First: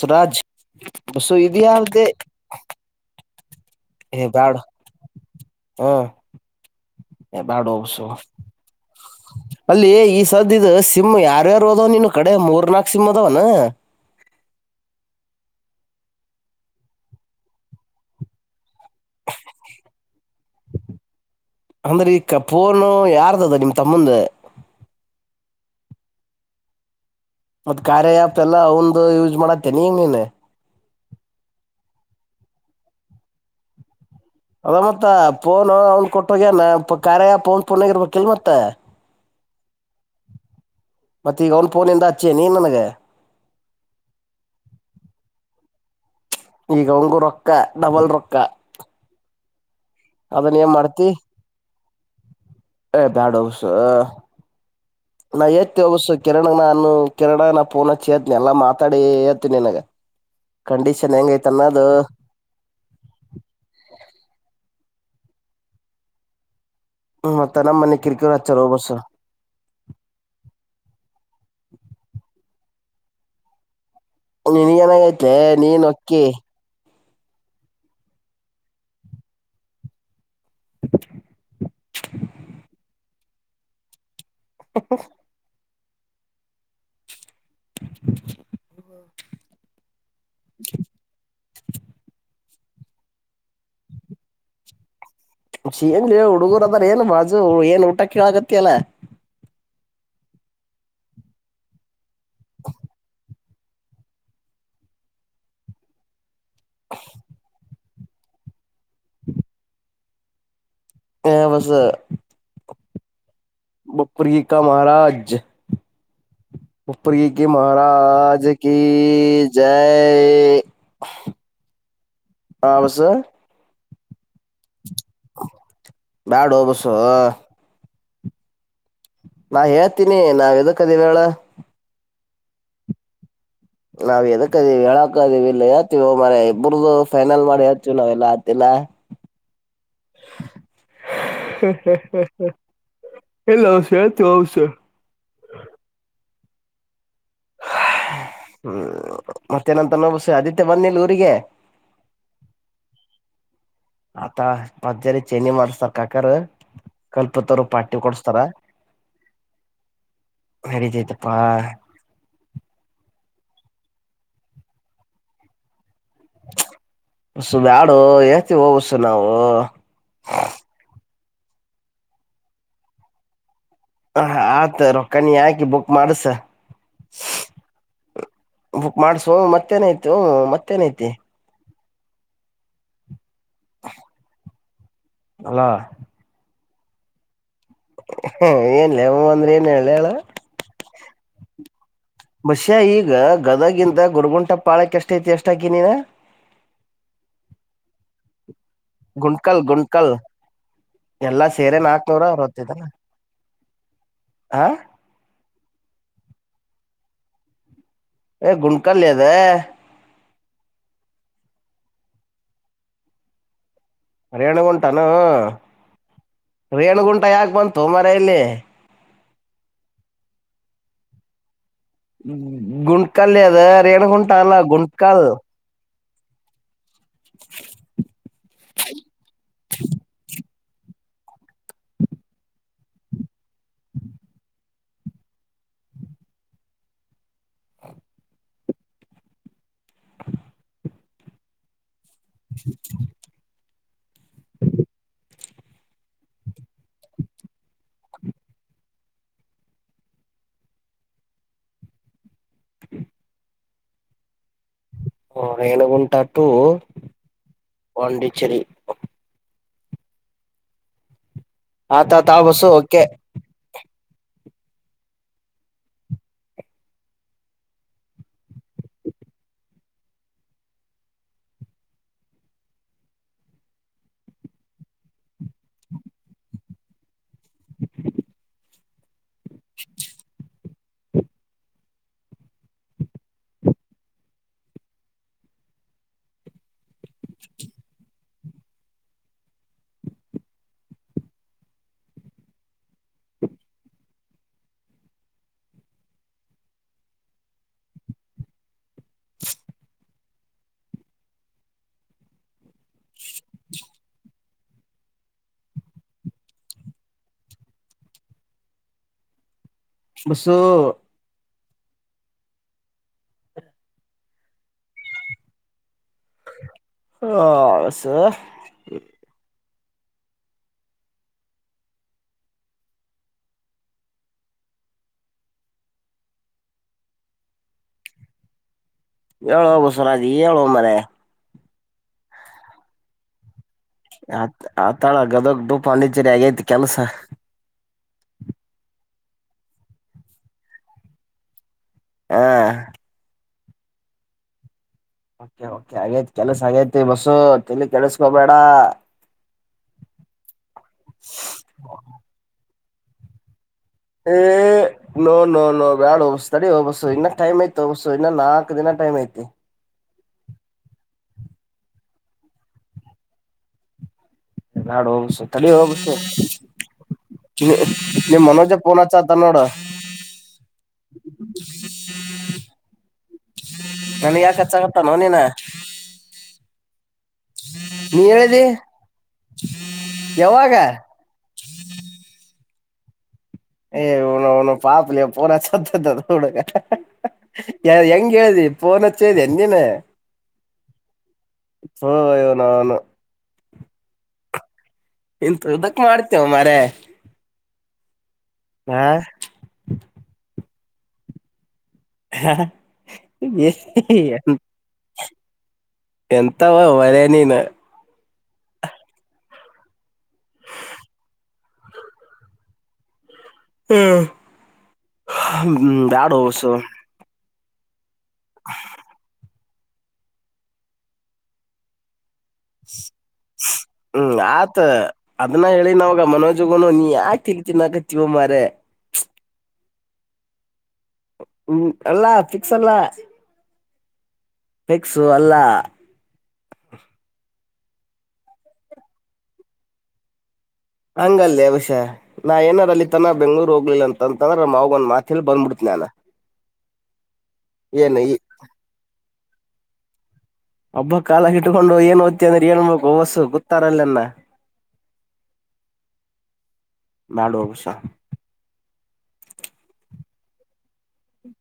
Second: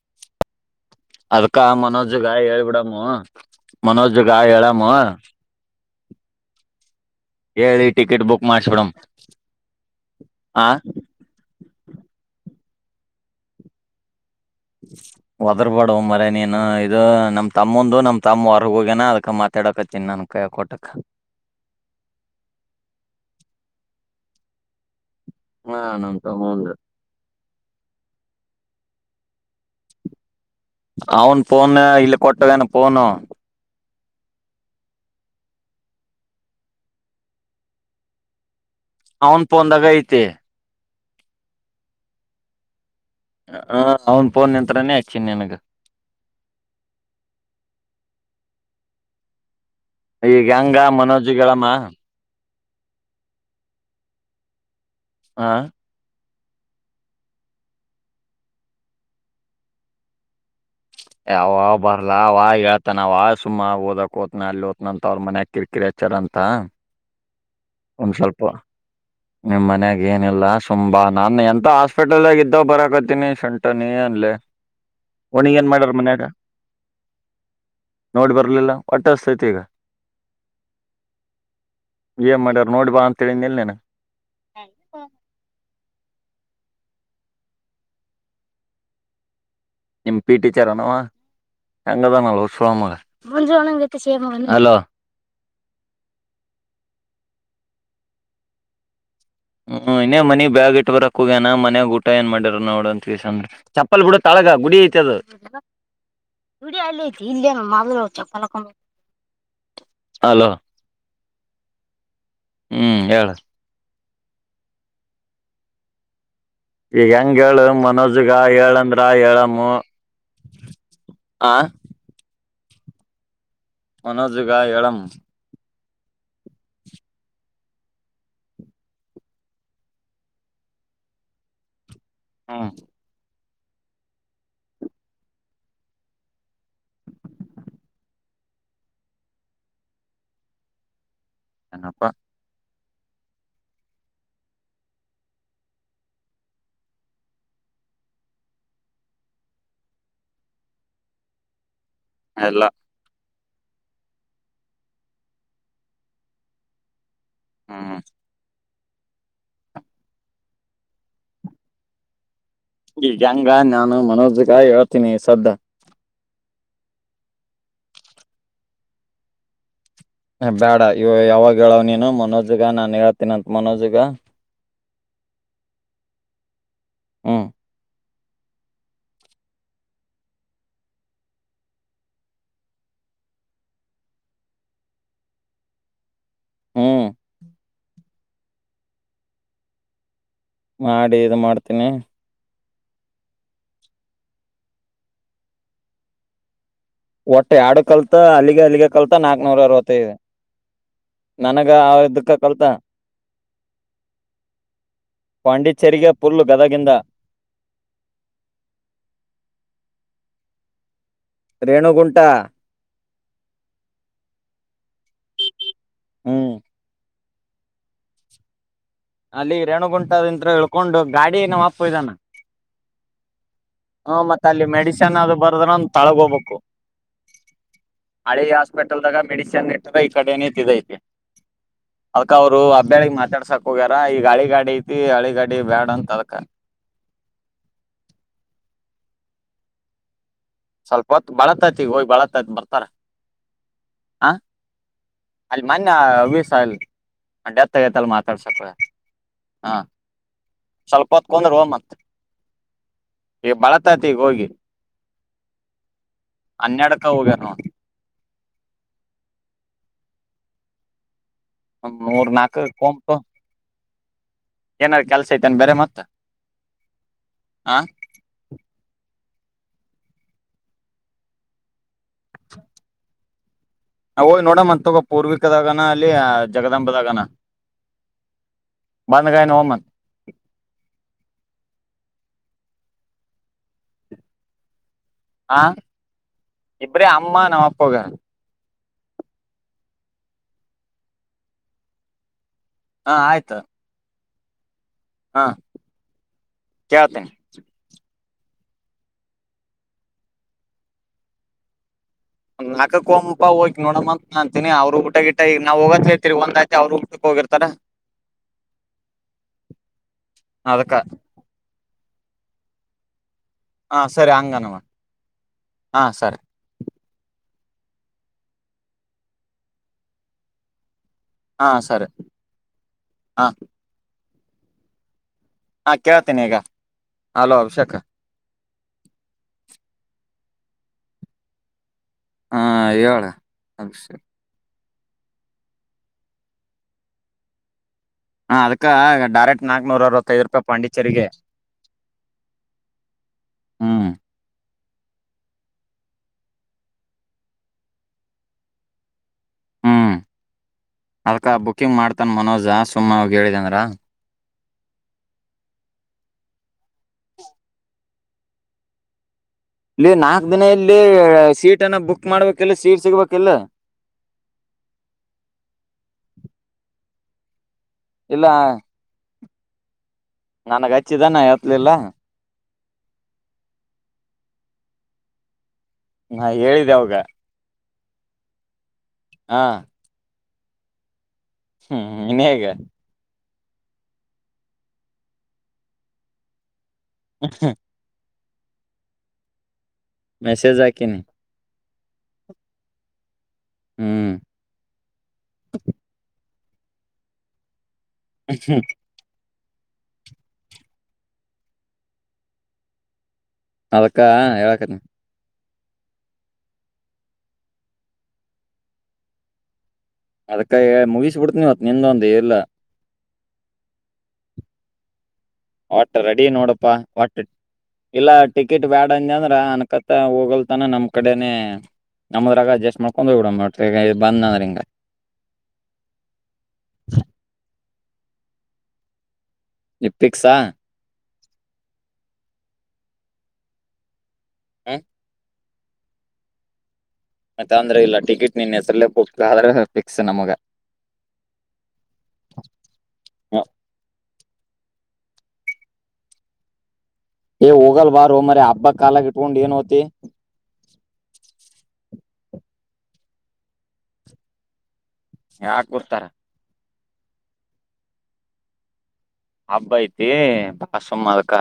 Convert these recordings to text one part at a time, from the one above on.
Suraj bus ಇದ ಅದಕ ಯಾವ್ದೇ ಮನೋಜ್ ಗಾಯ್ ಹೇಳ್ಬಿಡಮ್ಮ ಮನೋಜ್ ಗಾಯ ಹೇಳಮ್ಮ ಹಾ ಬ್ಯಾಡ ಹೇಳಿ ಹಬ್ಸು ಟಿಕೆಟ್ ಬುಕ್ ಮಾಡ್ಸ್ಬಿಡಮ್ ಅಲ್ಲಿ ಈ ಸದ ಆ ಇಿದ ಸಿಮ್ ಯಾರ್ಯಾರು ಅದೋ ನೀನು ಕಡೆ ಮೂರ್ನಾಕ ನಸಿದವನ ಒದರ್ಬಾಡ ಮರ ನೀನು ಇದು ನಮ್ ತಮ್ಮಂದು ನಮ್ ತಮ್ಮ ಹೊರ್ಗ ಹೋಗ್ಯನ ಅದಕ ಮಾತಾಡಕತ್ತೀನಿ ನನ್ ಕ ಕೊಟಕ್ಕ ಅಂದ್ರೆ ಈ ಕ ಪೋರ್ನು ಯಾರ್ದ ಅದ ನಿಮ್ ತಮ್ಮಂದ ಹಾ ನ ನಂತ ಮುಂದ ಮತ್ತ ಕಾರಾರೆ ಆಪ್ ಎಲ್ಲ ಅವಂದು ಯೂಸ್ ಮಾಡತ್ತೇ ನೀ ನೀನ್ನ ಅವನು ಫೋನು ಇಲ್ಲಿ ಕೊಟ್ಟವನು ಫೋನು ಅದ ಮತ್ತ ಪಫೋನ್ ಅವನ್ ಕೊಟ್ಟೋಗ್ಯನ ಕಾರ್ಯ ಪೋನ್ ಪೋನಗ ಇರ್ಬೇಕಿಲ್ ಮತ್ತ ಅವನ್ ಪಂದಾಗ ಐತೆ ಮತ್ತ ಈಗ ಒನ್ ಪಫೋನಿಂದ ಹಚ್ಚೇ ನೀ ನನ್ಗೆ ಹ ಅವನ್ ಫೋನ್ ನಿಂತ್ರನೇ ಹಚ್ಚಿನಿ ನಿನಗ ಈಗ ಒಂಗು ರೊಕ್ಕ ಡಬಲ್ ರೊಕ್ಕ ಈಗ ಹಂಗ ಮನೋಜಿಗಳಮ್ಮ ದಧಾಡವಸ ಹಾ ನಯ ಅಶ್ಯ ಕಿರಣ ನಾನು ಕಿರಣ ನ ಪೂನ ಚೇತನಿ ಎಲ್ಲಾ ಮಾತಾಡಿ ಹೇತನಿ ನಿನಗ ಕಂಡೀಷನ್ ಹೆಂಗೈತ್ ಯಾವ ಅನ್ನೋದು ಬರ್ಲ ಅವ ಹೇಳ್ತಾನಾವ ಸುಮ್ ಓದಕ್ ಹಓದ್ನ ಅಲ್ಲಿ ಓದ್ತನಂತ ಅವ್ರ ಮನ್ಯ ಕಿರಿಕಿರಿಾಚ್ಚಾರ ಅಂತ ಹ್ಮ ಒಂದ್ ಸ್ವಲ್ಪ ನಿಮ್ ಮನೆಗೆ ಏನಿಲ್ಲ ಸುಮ್ಮ ಬಾ ನಾನು ಎಂತ ಹಾಸ್ಪಿಟಲ್ ಆಗ ಬರಕತ್ತೀನಿ ಸುಂಟ ನೀ ಅನ್ಲೆ ನೀನ್ಗನಾಗೈತೆ ನೀನ್ ಅಕ್ಕಿ ನೋಡ್ ಬರ್ಲಿಲ್ಲ ಒಟ್ಟಸ್ತೈತಿ ಈಗ ಏನ್ ಮಡರ್ ಬಾ ಅಂತ ಹೇಳಿ ನೀಲ್ ನೀನು ಹ ಹ ನಿಮ್ ಪಿಟಿ ಟಿಚರ್ ಅವಾ ಹೆಂಗದಾನಲ್ ಹೂ ಮಗ ಹಲೋ ಎನ್ಲೆ ಹುಡುಗುರ ಅದರಾ ಏನ್ ಮಾಜು ಏನ್ ಊಟ ಕೇಳಗತ್ತ ಅಲ್ಲ ಹ್ಮ್ ಇನ್ನೇ ಮನಿಗ್ ಬ್ಯಾಗ್ ಇಟ್ಟ ಬರಕ್ ಹಗ್ಯನ ಮನ್ಯ ಊಟ ಏನ್ ಮಾಡಿರ ನೋಡಂತ ತಿಸನ್ ಚಪ್ಪಲ್ ಬಿಡ ಕೆಳಗ ಗುಡಿ ಇತದು ಗುಡಿ ಯಲ್ಲಿ ಐತಿ ಇಲ್ಲೇ ನ ಮದ ಅಲೋ ಹಲೋ ಹೇ ಬಸು ಹ್ಮ್ ಹೇಳ ಪ್ರರಿಕಾ ಮಹಾರಾಜ ಈಗ ಹೆಂಗ ಉಪ್ಪಾರಕಿ ಹೇಳು ಮನೋಜಗ ಮಹಾರಾಜ ಕೀ ಹೇಳಂದ್ರ ಹೇಳಮ್ಮ ಜೈ ಆ ಹ ಬಸು ಮನೋಜುಗ ಹೆಳಂ ಹ ಬ್ಯಾಡು ಓ ಬಸು ನಾ ಹೇಳ್ತೀನಿ ನಾವ್ ಎದಕ್ ಆದಿವಿ ಹೇಳು ಹಾ ನಾವ್ ಎದಕಧಿವಿ ಹೇಳಕ ಐಧೀವಿ ಇಲ್ಲ ಹೇಳ್ತೀವ ಮ ಇಬ್ರದು ಫೈನಲ್ ಮಾಡಿ ಹೇಳ್ತೀವಿ ನಾವೆಲ್ಲಾ ಹ ಹ್ಮ ಹ್ಮ ಏನಪ್ಪಾ ಹ್ಮ ಎಲ್ಲ ಅವಸ ಆತು ಅವಸ ಹ್ಮ್ ಮತ್ತೇನಂತ ನೋ ಬಸ ಆದಿತ್ಯ ಬಂದು ಇಲ್ಲ ಊರಿಗೆ ಇಲ್ಲ ಆತ ಪಜ್ಜರಿ ಚನ್ನಿ ಮಾಡಸ್ತಾರ್ ಕಾಕರ್ ಕಲ್ಪತರು ಹ್ಮ್ ಪಾರ್ಟಿ ಕೊಡಸ್ತಾರ ನಡಿತೈತಪ್ಪ ಹೆಂಗ ನಾನು ಮನೋಜ್ಗ ಹೇಳ್ತೀನಿ ಸದ್ಯ ಸು ಬ್ಯಾಡು ಹೇಳ್ತಿವ ಬಸು ನಾವು ಬೇಡ ಇವ ಯಾವಾಗ ಹೇಳವ್ ನೀನು ಮನೋಜ್ಗ ನಾನ್ ಹೇಳ್ತೀನಂತ ಮನೋಜ್ಗ ಆತ ನೀ ಹಾಕಿ ಬುಕ್ ಮಾಡಿಸು ಹ್ಮ ಬುಕ್ ಮಾಡ್ಸೋ ಮತ್ತೇನ ಐತಿ ಹೂ ಮತ್ತೇನೈತಿ [unintelligible] ಅಲ್ಲ ಹ್ಮ್ ಹ ಏನ್ಮ್ಮ ಅಂದ್ರೆ ಏನ್ ಹೇಳ ಹೇಳ ಮಾಡಿ ಇ ಮಾಡ್ತೀನಿ ಬಷ್ಯಾ ಈಗ ಗದಗಿಿಂದ ಗುರುಗುಂಟ ಪಾಳಕ್ಕೆ ಎಷ್ಟೈತಿ ಎಷ್ಟಾಕ ನೀನಾ ಒಟ್ಟೆ ಎಡು ಕಲ್ತ ಅಲ್ಲಿ ಅಲ್ಲಿಗೇ ಕಲ್ತಾನಾ ನಾಲ್ಕುನೂರ ಗುಂಡ್ಕಲ್ ಗುಂಡ್ಕಲ್ ಅರ್ವತೈದು [inaudible] ಎಲ್ಲಾ ಸೇರೆನ್ ನಾಕ್ನೂರ ನಾನಿನ್ಗೆ ಕಲ್ತನ ಅರವತ್ತೈದನ [inaudible] ಆ ಪಂಡಿಚರಿಗೆ ಫುಲ್ ಗದಾಗಿಂದ ಹೇ ಗುಂಡ್ಕಲ್ ಲೇ ಅದ ರೇಣುಗುಂಟಾ ರೇಣಗುಂಟಾನ ಹ್ಮ್ ವೇಣುಗುಂಟ ಯಾಕೆ ಬಂತು ಮಾರಾಯ ಇಲ್ಲಿ ಅಲ್ಲಿ ರೇಣುಗುಂಟದಂತ್ರ ಹೇಳ್ಕೊಂಡು ಗಾಡಿ ಅಪ್ಪ ಇದಾನ ಗುಂಟ್ಕಲ್ ಲೇ ಅದು ಹ ರೇಣುಗುಂಟ ಮತ್ ಅಲ್ಲ ಅಲ್ಲಿ ಮೆಡಿಸನ್ ಗುಂಟುಕಲ್ ಅದು ಬರ್ದ್ರ ತಳಗ ಹೋಗ್ಬೇಕು ಹಳಿ ಹಾಸ್ಪಿಟಲ್ದಾಗ ಮೆಡಿಸಿನ್ ಇಟ್ಟಾಗ ಈ ಕಡೆನೇ ತಿದ್ದೈತಿ ಅದಕ ಅವರು ಹಬ್ಬ್ಯಾಳಿಿಗೆ ಮಾತಾಡ್ಸಕ್ು ಹೋಗ್ಯಾರ ಈಗ ಹಳಿ ಗಾಡಿ ಐತಿ ಹಳಿ ಗಾಡಿ ಬ್ಯಾಡ ಅಂತ ಅಕ ಹ ಸ್ವಲ್ಪತ್ ಬಳತ್ತತಿ ಹೋಗಿ ಬಾಳ್ ಬರ್ತಾರಾ [inaudible] ಹಾ ಅಲ್ಲಿ ಮೊನ್ನಯ [unintelligible] ಅಲ್ಲಿ ಡೆತ್ ಆಗತ ಅಲ್ಲಿ ಮಾತಾಡ್ಸಕೇ ಹೋಗ್ಯಾನ ಅಲ್ಲಿ [inaudible] ಹಾ ಸ್ವಲ್ಪ ಕುಂಡ್ರು ಮತ್ತ [inaudible] ಬಳತೈತಿ ಈಗ ಹೋಗಿ ಹಾ ರೇಣುಗುಂಟ ಟು ಹನ್ನೆರಡಕ ಹೋಗ್ಯಾರ ನೋಡ್ ಪಂಡಿ ಸರಿ ಮೂರ್ ಆತಾತಾ ನಾಲ್ಕ ಬಸು ಓಕೆ ಕೊಂಪು ಏನಾರ ಕೆಲ್ಸ ಐತೇನ್ ಬೇರೆ ಮತ್ತ [inaudible] ಹಾ [inaudible] ಹೋಗಿ ನೋಡ ಮತ್ ತ ಪೂರ್ವಿಕದಗನ ಅಲ್ಲಿ ಜಗದಾಂಬೆದಾಗನ ಬಂದಗನ [unintelligible] ಹಾ [inaudible] ಇಬ್ರೇ ಅಮ್ಮ ನಮ್ಮ ಅಪ್ಪಗ ಹಾ ಆಯ್ತು ಹಾ [inaudible] ಕೇಳೀತೀನಿ [inaudible] ಹೋಗಿ ನೋಡಮ್ಮ ಅಂತ ಅವ್ರು ಊಟ ಗಿಟ್ಟ ಈಗ ನಾವ್ ಹೋಗತ್ರ್ತೀರಿಗ ಒಂದ್ ಗಂಟೆ ಅವ್ರು ಊಟಕ್ಕೆ ಹೋಗಿರ್ತಾರ ಬಸು ಅದಕ್ಕ ಹಾ ಸರಿ ಹಂಗನವಾ [inaudible] ಹಾ ಸರಿ ಹಾ [unintelligible] ಹಾ ಸರಿ [inaudible] ಹಾ ಹಾ ಕೇಳ್ತೇನಿ ಈಗ [inaudible] ಹಲೋ ಅಭಿಷೇಕ್ ಹೇಳುವ ಬಸವರಾಜು ಹೇಳೋ ಮಾರಾಯ ಹಾ ಹೇಳ್ ಅಭಿಷೇಕ್ ಆತ್ ಆತಾಳ ಗದಗ್ದು ಪಾಂಡಿಚೇರಿ ಆಗೈತಿ ಕೆಲ್ಸ ಹಾ ಅದಕ್ಕ ಡೈರೆಕ್ಟ್ ನಾಕ್ನೂರ ಅರವತ್ತೈದು ರೂಪಾಯಿ ಪಾಂಡಿಚೆರಿಗೆ ಹಾ ಹ್ಮ್ ಓಕೆ ಆಗೇತಿ ಕೆಲಸ ಆಗೈತಿ ಬಸು ತಲಿ ಕೆೇಳಸ್ಕೋಬೇಡ ಹ್ಮ್ ಅಲ್ಕ ಬುಕ್ಕಿಂಗ್ ಮಾಡ್ತನ್ ಮನೋಜ. ತುಮ್ಮ ಅವಾಗ ಹೇಳಿದೆ ಅಂದ್ರ. ಏ ನೋ ನೋ ನೋ ಬ್ಯಾಳ್ ಹಬಸ್ಸ ಅಡ ಹಬ್ಬಸ್ಸು ಇನ್ನ ಟೈಮ್ ಐತಿ ಹೋಗಬಸು ಇನ್ನ ನಾಲ್ಕ ದಿನ ಟೈಮ್ ಐತಿ. ಇಲ್ಲಿ ನಾಲ್ಕ್ ದಿನಲ್ಲಿ ಸೀಟನ್ನ ಬುಕ್ ಮಾಡ್ಬೇಕಲ್ಲ ಸೀಟ್ ಸಿಗ್ಬೇಕಲ್ಲ. ಬ್ಯಾಡೋ ಬಸ್ಸು ನಿ ಮನೋಜ ಪೋ. ಕನ್ನಡ. ನನಗ್ ಹಚ್ಚಿದಾನ ಎತ್ಲಿಲ್ಲ. ನನ್ಗ್ ಯಾಕೆಚ್ಚಾಗತ್ತ ನೋಡು ನೀನ ನಾ ಹೇಳಿದೆ ಅವಾಗ. ನೀ ಹೇಳದಿ. ಹಾ. ಯಾವಾಗ. ಹ್ಮ್ ಇನ್ ಹೇಗೆ. ಏ್ನ ಒನು ಪಾಪ್ಲಾ ಪನ ಸತ್ತದಡುಗ. ಯ ಹೆಂಗ. ಕಿ ಪನ ಚೇದ ಎನ್ಿನ. ಮೆಸೇಜ್ ಆಾಕಿನಿ. ಸವಯೋ ನಾನು. ಹ್ಮ್. ಎಂತ ಇದದಕ್ ಮಾಡ್ತೇವ ಮ ತೇ. ಹಾ. ಹ. ಅದಕ್ಕ ಹೇಳಕತಿನ್. ಎಂತಾವ ಮರನಿನ. ಅದಕ್ಕ ಮುವಿಸಸ್ ಬಿಡ್ತನವತ್ ನಿ ಒಂದು ಎಲ್ಲಾ. ಹ್ಮ್. ಒಟ್ಟ ಬ್ಯಾಡ ರೆಡಿ ಹೋಸು ನೋಡಪ್ಪಾ ಒಟ್ಟ. ಇಲ್ಲ ಟಿಕೆಟ್ ಬ್ಯಾಡ ಅಜ ಅಂದ್ರ ಅ. ಕಕತ ಹೋಗಲ್ತಾನ ನಮ್ ಕಡೆನೆೇ. ಹ್ಮ್ ಬಂದ್ ಅಂದ್ರ ಆತ ಹಿಂಗ ಅದ್ನ್ನ ಹೇಳಿ ನವಾಗ ಮನೋಜಗನು ನೀ ಯಾಕೆ ತಿನ್ ತಿನ್ನಾಕ. ತ್ಯು ಮರೆ. ನಿಪ್ಪಿಕ್ಸಾ. ಹ್ಮ ಎಲ್ಲಾ ಸ್ ಅಲ್ಲ ಹ್ಮ್ ಫಿಕ್ಸು ಅಲ್ಲ [unintelligible] ಮತ್ತ್ ಅಂದ್ರೆ ಇಲ್ಲ ಟಿಕೆಟ್ ನಿನ್ ಹೆಸರಲೆೇ ಬುಕ್ ಆದ್ರೆ ಫಿಕ್ಸ್ ನಮಗ ಹಂಗಲ್ಲಿ ವಿಷಃ ನಾ ಏನಾರ ಅಲ್ಲಿ ತನ ಹ್ಮ್. ಬೆಂಗ್ಳೂರು ಹೋಗ್ಲಿಲ್ಲ ಅಂತಂತ್ ಅಂತದ್ರೆ ನಮ್ ಮಾವುಗ ಒಂದ್ ಮಾತಲ್ಲಿ ಬಂದ್ಬಿಡ್ತ ನಾನ ಏ ಹೋಗಲ್ ಏನ್ ಈ ಬಾರೋ ಮಾರಾಯ ಹಬ್ಬ ಕಾಲ ಪುಂಡ ಏನುೋತಿ. ಒಬ್ಬ ಕಾಲ ಹ ಇಟ್ಕೊಂಡು ಏನ್ ಓ್ತಿ ಅಂದ್ರೆ ಹೇಳ್ಬೇಕು ವಸ್ಸು ಗೊತ್ತಾರಲ್ಲನ್ನ. ಯಾಕೆ ಕೊರ್ತಾರ. ಮಾಡಳುವುವಷ ಹಬ್ಬ ಐತಿ ಬಾ ಸುಮ್ಮ ಅದಕ್ಕ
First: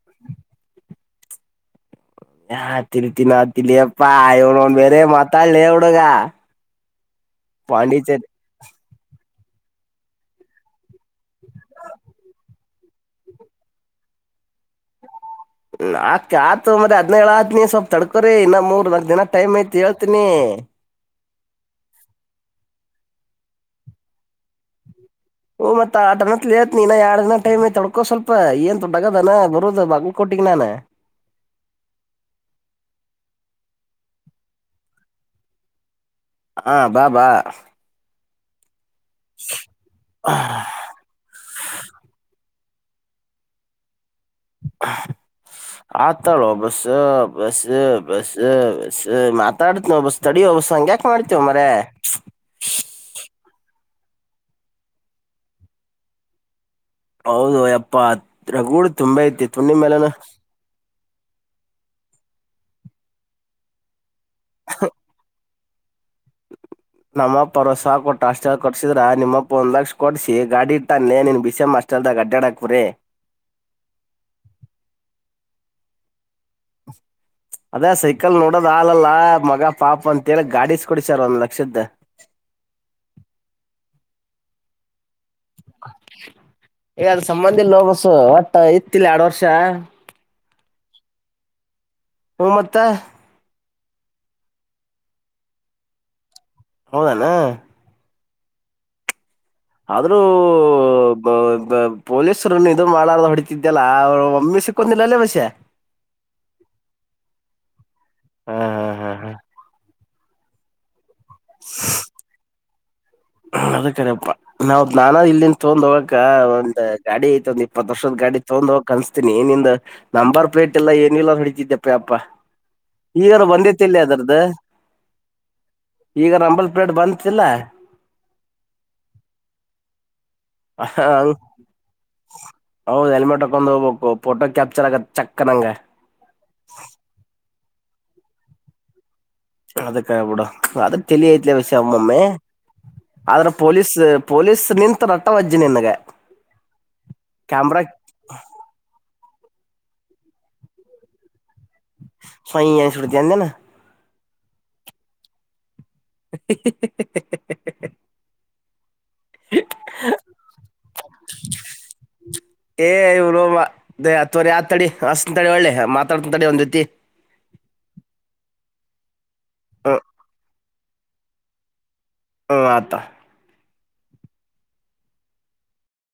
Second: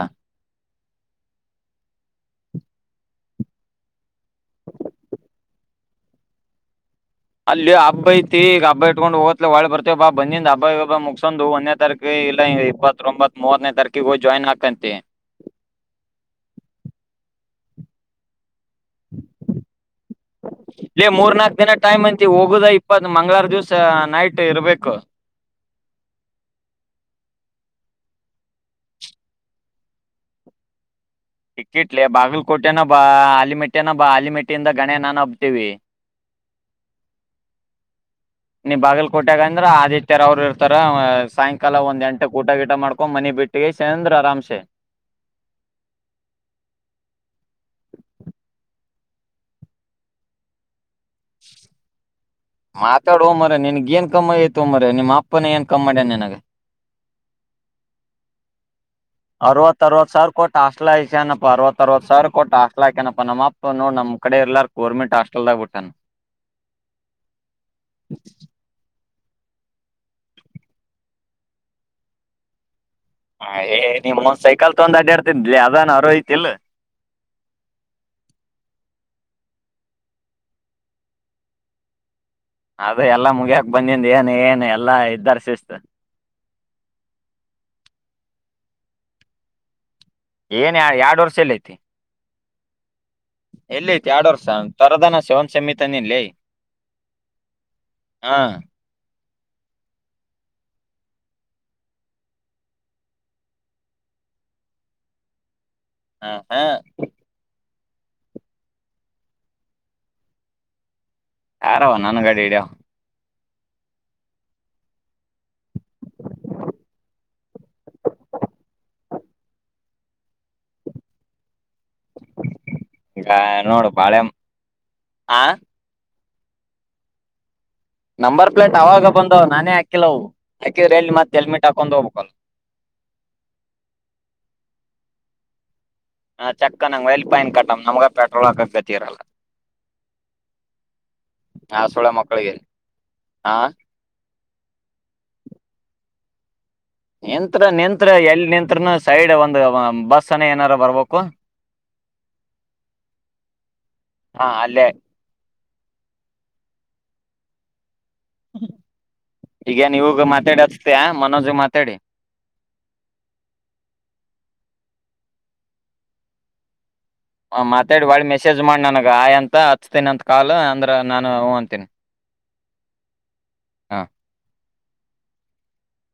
ಹ ತಿರು ತಿನ ತಿ. ಹ ಬೇರೆ ಮಾತಾ ಲೇ ಹುಡುಗ. ಅಲ್ಲಿ ಹಬ್ಬ ಪಾಂಡಿಚೇರಿ ಐತಿ ಈಗ ಹಬ್ಬ ಹಕೊಂಡ್ ಹೋಗ್ಲ ಒಳೆ ಬರ್ತವಿಬ್ಬ ಬಂದ ಹಬ್ಬಬ್ಬ ಮುಗಸೊಂಡ್ ಒಂದನೇ ತಾರಕ ಇಲ್ಲ ಇಪ್ಪತ್ೊಂಬತ್ವತ್ತನೇ ತಾರೀಕಿಗೆ ಹೋಗಿ ಜಾಯ್ನ್ ಹಾಕಂತಿ. ಆಕ ಆತತ್ ಮತ್ತೆ ಹದ್ನೇಳಳ್ ಆತ ನೀ ಸ್ವಲ್ಪ್ ತಡ್ಕೋರಿ ಇನ್ನ ಮೂರ್ ನಾಕ್ ದಿನ ಟೈಮ್ ಐತಿ ಹೇಳ್ ಇರ್ತೀನಿ ಲೇ ಮೂರ್ ನಾಕ್ ದಿನ ಟೈಮ್ ಅಂತ ಹೋಗುದ ಇಪ್ಪತ್ ಮಂಗ್ವಾರ ದಿವಸ ನೈಟ್ ಇರ್ಬೇಕು. ಓ್ ಮತ್ತತ್ ಆ ಟನತ್ ತ್ ಇನ ಎರಡ್ ದಿನ ಟೈಮ್ ತೊಕೋ ಸ್ವಲ್ಪ ಏನ್ ದೊಡ್ಡಗದನ ಬರೋದು ಬಾಗಲ್ಕ ಕೊಟ್ಟಿಗೆ ನಾನ. ಟಕ್ಕಿಟ್ಲೆೇ ಬಾಗಲಕೋಟೆನ ಬಾ ಆಲಿಮೆಟ್ಟನ ಬ ಹಲಿಮೆಟ್ಟಿಯಿಂದ ಗಣೆ ನಾನು ಹಬ್ತೀವಿ ಹಾ ಬಾ ಬಾ ನೀ ಬಾಗಲಕೋಟೆಗ ಅಂದ್ರ ಆದಿತ್ಯ ಅವ್ರು ಇರ್ತ ಸಾಯಂಕಾಲ ಒಂದ್ ಎಂಟ್ ಊಟ ಗಿಟ ಮಾಡ್ಕೊಂಡ್ ಮನೆಿ ಬಿಟ್ಟಿಗೆಸಿಂದ್ ಆತಳೋ ಬಸ ಬಸ ಬಸ ಬ ಸ್ಸ್ ಮಾತಾಡ್ನೋ ಬಸ್ ತಡೀಯೋ ಬಸ ಹಂಗ್ ಯಾಕ್ ಮಾಡ್ತೀಯೋ ಮಾರಾಯ ನಿನ್ಗ್ ಏನ್ ಕಮ್ಮ್ ಆಯತೊ ಮಾರಾಯ ನಿಮ್ಮ ಅಪ್ಪನ ಏನ್ ಕಮ್ಮ ಮಾಡ್ಯನ ನಿನ್ನಗ ಹೌದು ಯಪ್ಪಾ ಹತ್ರಗೂಡ್ ಅರವತ್ತ ಅರವತ್ ಸಾವಿರ ಕೊಟ್ಟ ಅಷ್ ಟ್ಲಾ ಅರವತ್ತು ಅರವತ್ ಸರ್ ಕೊಟ್ಟ ಅಸ್ಲಾಕ್ ಅಕ್ಯನ ನಮ್ಮಪ್ಪ ನೋಡ್ ನಮ್ಮ್ ಕಡೆ ಎಲ್ಲಾರ್ ಗರ್ಮಂಟ್ ಹಸ್ಟಲಾಗ್ [unintelligible] ನಮ್ಮ ಅಪ್ಪ ಅರವತ್ ಸಾವಿರ ಕೊಟ್ಟು ಹಾಸ್ಟೆಲ್ ಕಟ್ಟಸಿದ್ರೆ. ನಿಮ್ಮಪ್ಪ ಒಂದ್ ಲಕ್ಷ ಕೊಡ್ಸಿ ಗಾಡಿ ಇಟ್ಟಾನೆ ನೀನ್ ಬಿಸ ಅಸ್ಟೆಲ್ದಾಗ ಅಡ್ಡಕ್ುರೇ ಹ ಏ ನಿಮಂದ್ ಸೈಕಲ್ ತೊಂದ್ ಅಡ್ಡಾಡ್ತಿದ್ಲಿ ಅದಾನ ಅರೋ ಯತಿಲ್. ಅದೇ ಸೈಕಲ್ ನೋಡೋದ ಹಾಲಲ್ಲ ಮಗ ಪಾಪ ಅಂತೇಳಿ ಗಾಡಸ್ ಕೊಡಿ ಸರ್ ಒಂದ್ ಲಕ್ಷದ್ದ. ಅದ ಎಲ್ಲಾ ಮುಗಿಯಾಕ ಬಂದಂದು ಏನ್ ಏನ್ ಎಲ್ಲಾ ಇದ್ದಾರ್. ವಿಶೇಷತ ಈ ಅದ ಸಂಬಂಧಿಿಲ್ಲ ಬಸು ಒಟ್ಟ ಇತ್ತಿಲ್ಲ ಎರಡು ವರ್ಷ ಏನ್ ಎರಡ್ ವರ್ಷ ಎಲ್ಲ ಐತಿ. ಮ ಮತ್ತ ಎಲ್ಲಿ ಐತ್ ಎರಡ್ ವರ್ಷ ತರದನ ಶಿವನ್ ಸಮಿತನ ಇಲ್ಲಿ ಹೌದಣ ಹಾ ಆದ್ರೂ ಪೊಲೀಸರುನ್ನು ಇದರು ಮಾಡಾರ ಹೊಡಿತಿದ್ದ್ಯಲ್ಲ ಅವರು ಒಮ್ಮೆ ಸಿಕ್ಕೊಂಡಿಲ್ಲಲ್ಲೇ ಮಸೆ ಹಾ ಹಾ ಹ್ಮ್ ಹ್ಮ್ ಹ್ಮ್ ಹ್ಮ್ ಯಾರಾವ ನನ್ ಗಡೆ ಇಡ್ಯ ಅದಕ್ಕಡಪ್ಪಾ ನಾವ್ ನಾನ ಇಲ್ಲಿಂದ ತಗೊಂಡ್ ಹೋಗಕ ಒಂದ್ ಗಾಡಿ ಐತ ಒಂದ್ ಇಪ್ಪತ್ ವರ್ಷದ ಗಾಡಿ ತಗೊಂಡ್ ಹೋಗಕ್ ಕನ್ಸ್ತಿನನಿ ನಿಂದ ನಂಬರ್ ಪ್ಲೇಟ್ ಎಲ್ಲ ಏನಿಲ್ಲ ಹಡಿತಿದ್ದಪ್ಪ ಅಪ್ಪ ಅಪ್ಪ ಈಗಾರ ನೋಡು ಬಂದಿತಿಿಲ್ಲ ಬಾಳೆ ಅದರ್ದು. ಆ ಈಗ ನಂಬಲ್ ಪ್ಲೇಟ್ ಬಂತತಿಲ್ಲ ನಂಬರ್ ಪ್ಲೇಟ್ ಅವಾಗ ಬಂದವ್ ನಾನೇ ಹಾಕಿಲ್ಲವು ಹಾಕಿದ್ರ ಎಲ್ಲಿ ಮತ್ತ ಹಂಗ್- ಹೆಲ್ಮೆಟ್ ಹಾಕೊಂಡ್ ಹೋಗ್ಬೇಕಲ್ಲ ಹೌದ್ ಚಕ್ಕನಂಗ ಹ ಚಕ್ಕ ನಂಗ್ ಎಲ್ಲಿ ಪಾಯನ್ ಕಟ್ಟ ನಮ್ ನಮ್ಗ ಪೆಟ್ರೋಲ್ ಹಕಕ್ದ ಗತಿ ಇರಲ್ಲ ಅದಕ್ಕೆಬಿಡ ಅದ ತಲ ಐತ್ಲ ವಿಷಯ ಆ ಸುಳ ಒಮ್ಮೊಮ್ಮೆ ಮಕ್ಕಳಿಗೆ ಆದ್ರ ಹಾ ಪೊಲೀಸ್ ಪೊಲೀಸ್ ನಿತ್ು ರಟ್ಟ ಅಜ್ಜಿ ನಿನ್ಗೆ ನಂತ್ರ ನಿಂತ್ರ ಎಲ್ಲಿ ನಿಂತ್ರನು ಸೈಡ್ ಒಂದ ಒ ಬಸ್ಸನ ಏನಾರ ಬರ್ಬೇಕು ಸಾಯಯನ ಸುಟ್ಟ ಅಂದನು ಹಾ ಅಲ್ಲೇ [unintelligible] ಈಗನ್ ಇವಗ ಮಾತಾಡಿ ಅಸತಯ ಮನೋಜ್ ಮಾತಾಡಿ ಏ ಹಸ್ತಂತಡೆ ಒಳ್ಳೆ ಮಾತಾಡ್ತಡೆ ಒಂದ್ ರೀತಿ ಹ ಮಾತಾಡಿ ಭಾಳ ಮೆಸೇಜ್ ಮಾಡ್ ನನಗ ಆಯ್ ಅಂತ ಹ್ಮ್ ಹಚ್ತೇನೆ ಅಂತ ಕಾಲ ಅ ನಾನು ಹ ಅಂತೇನಿ ಹ ಅತ ಹಾ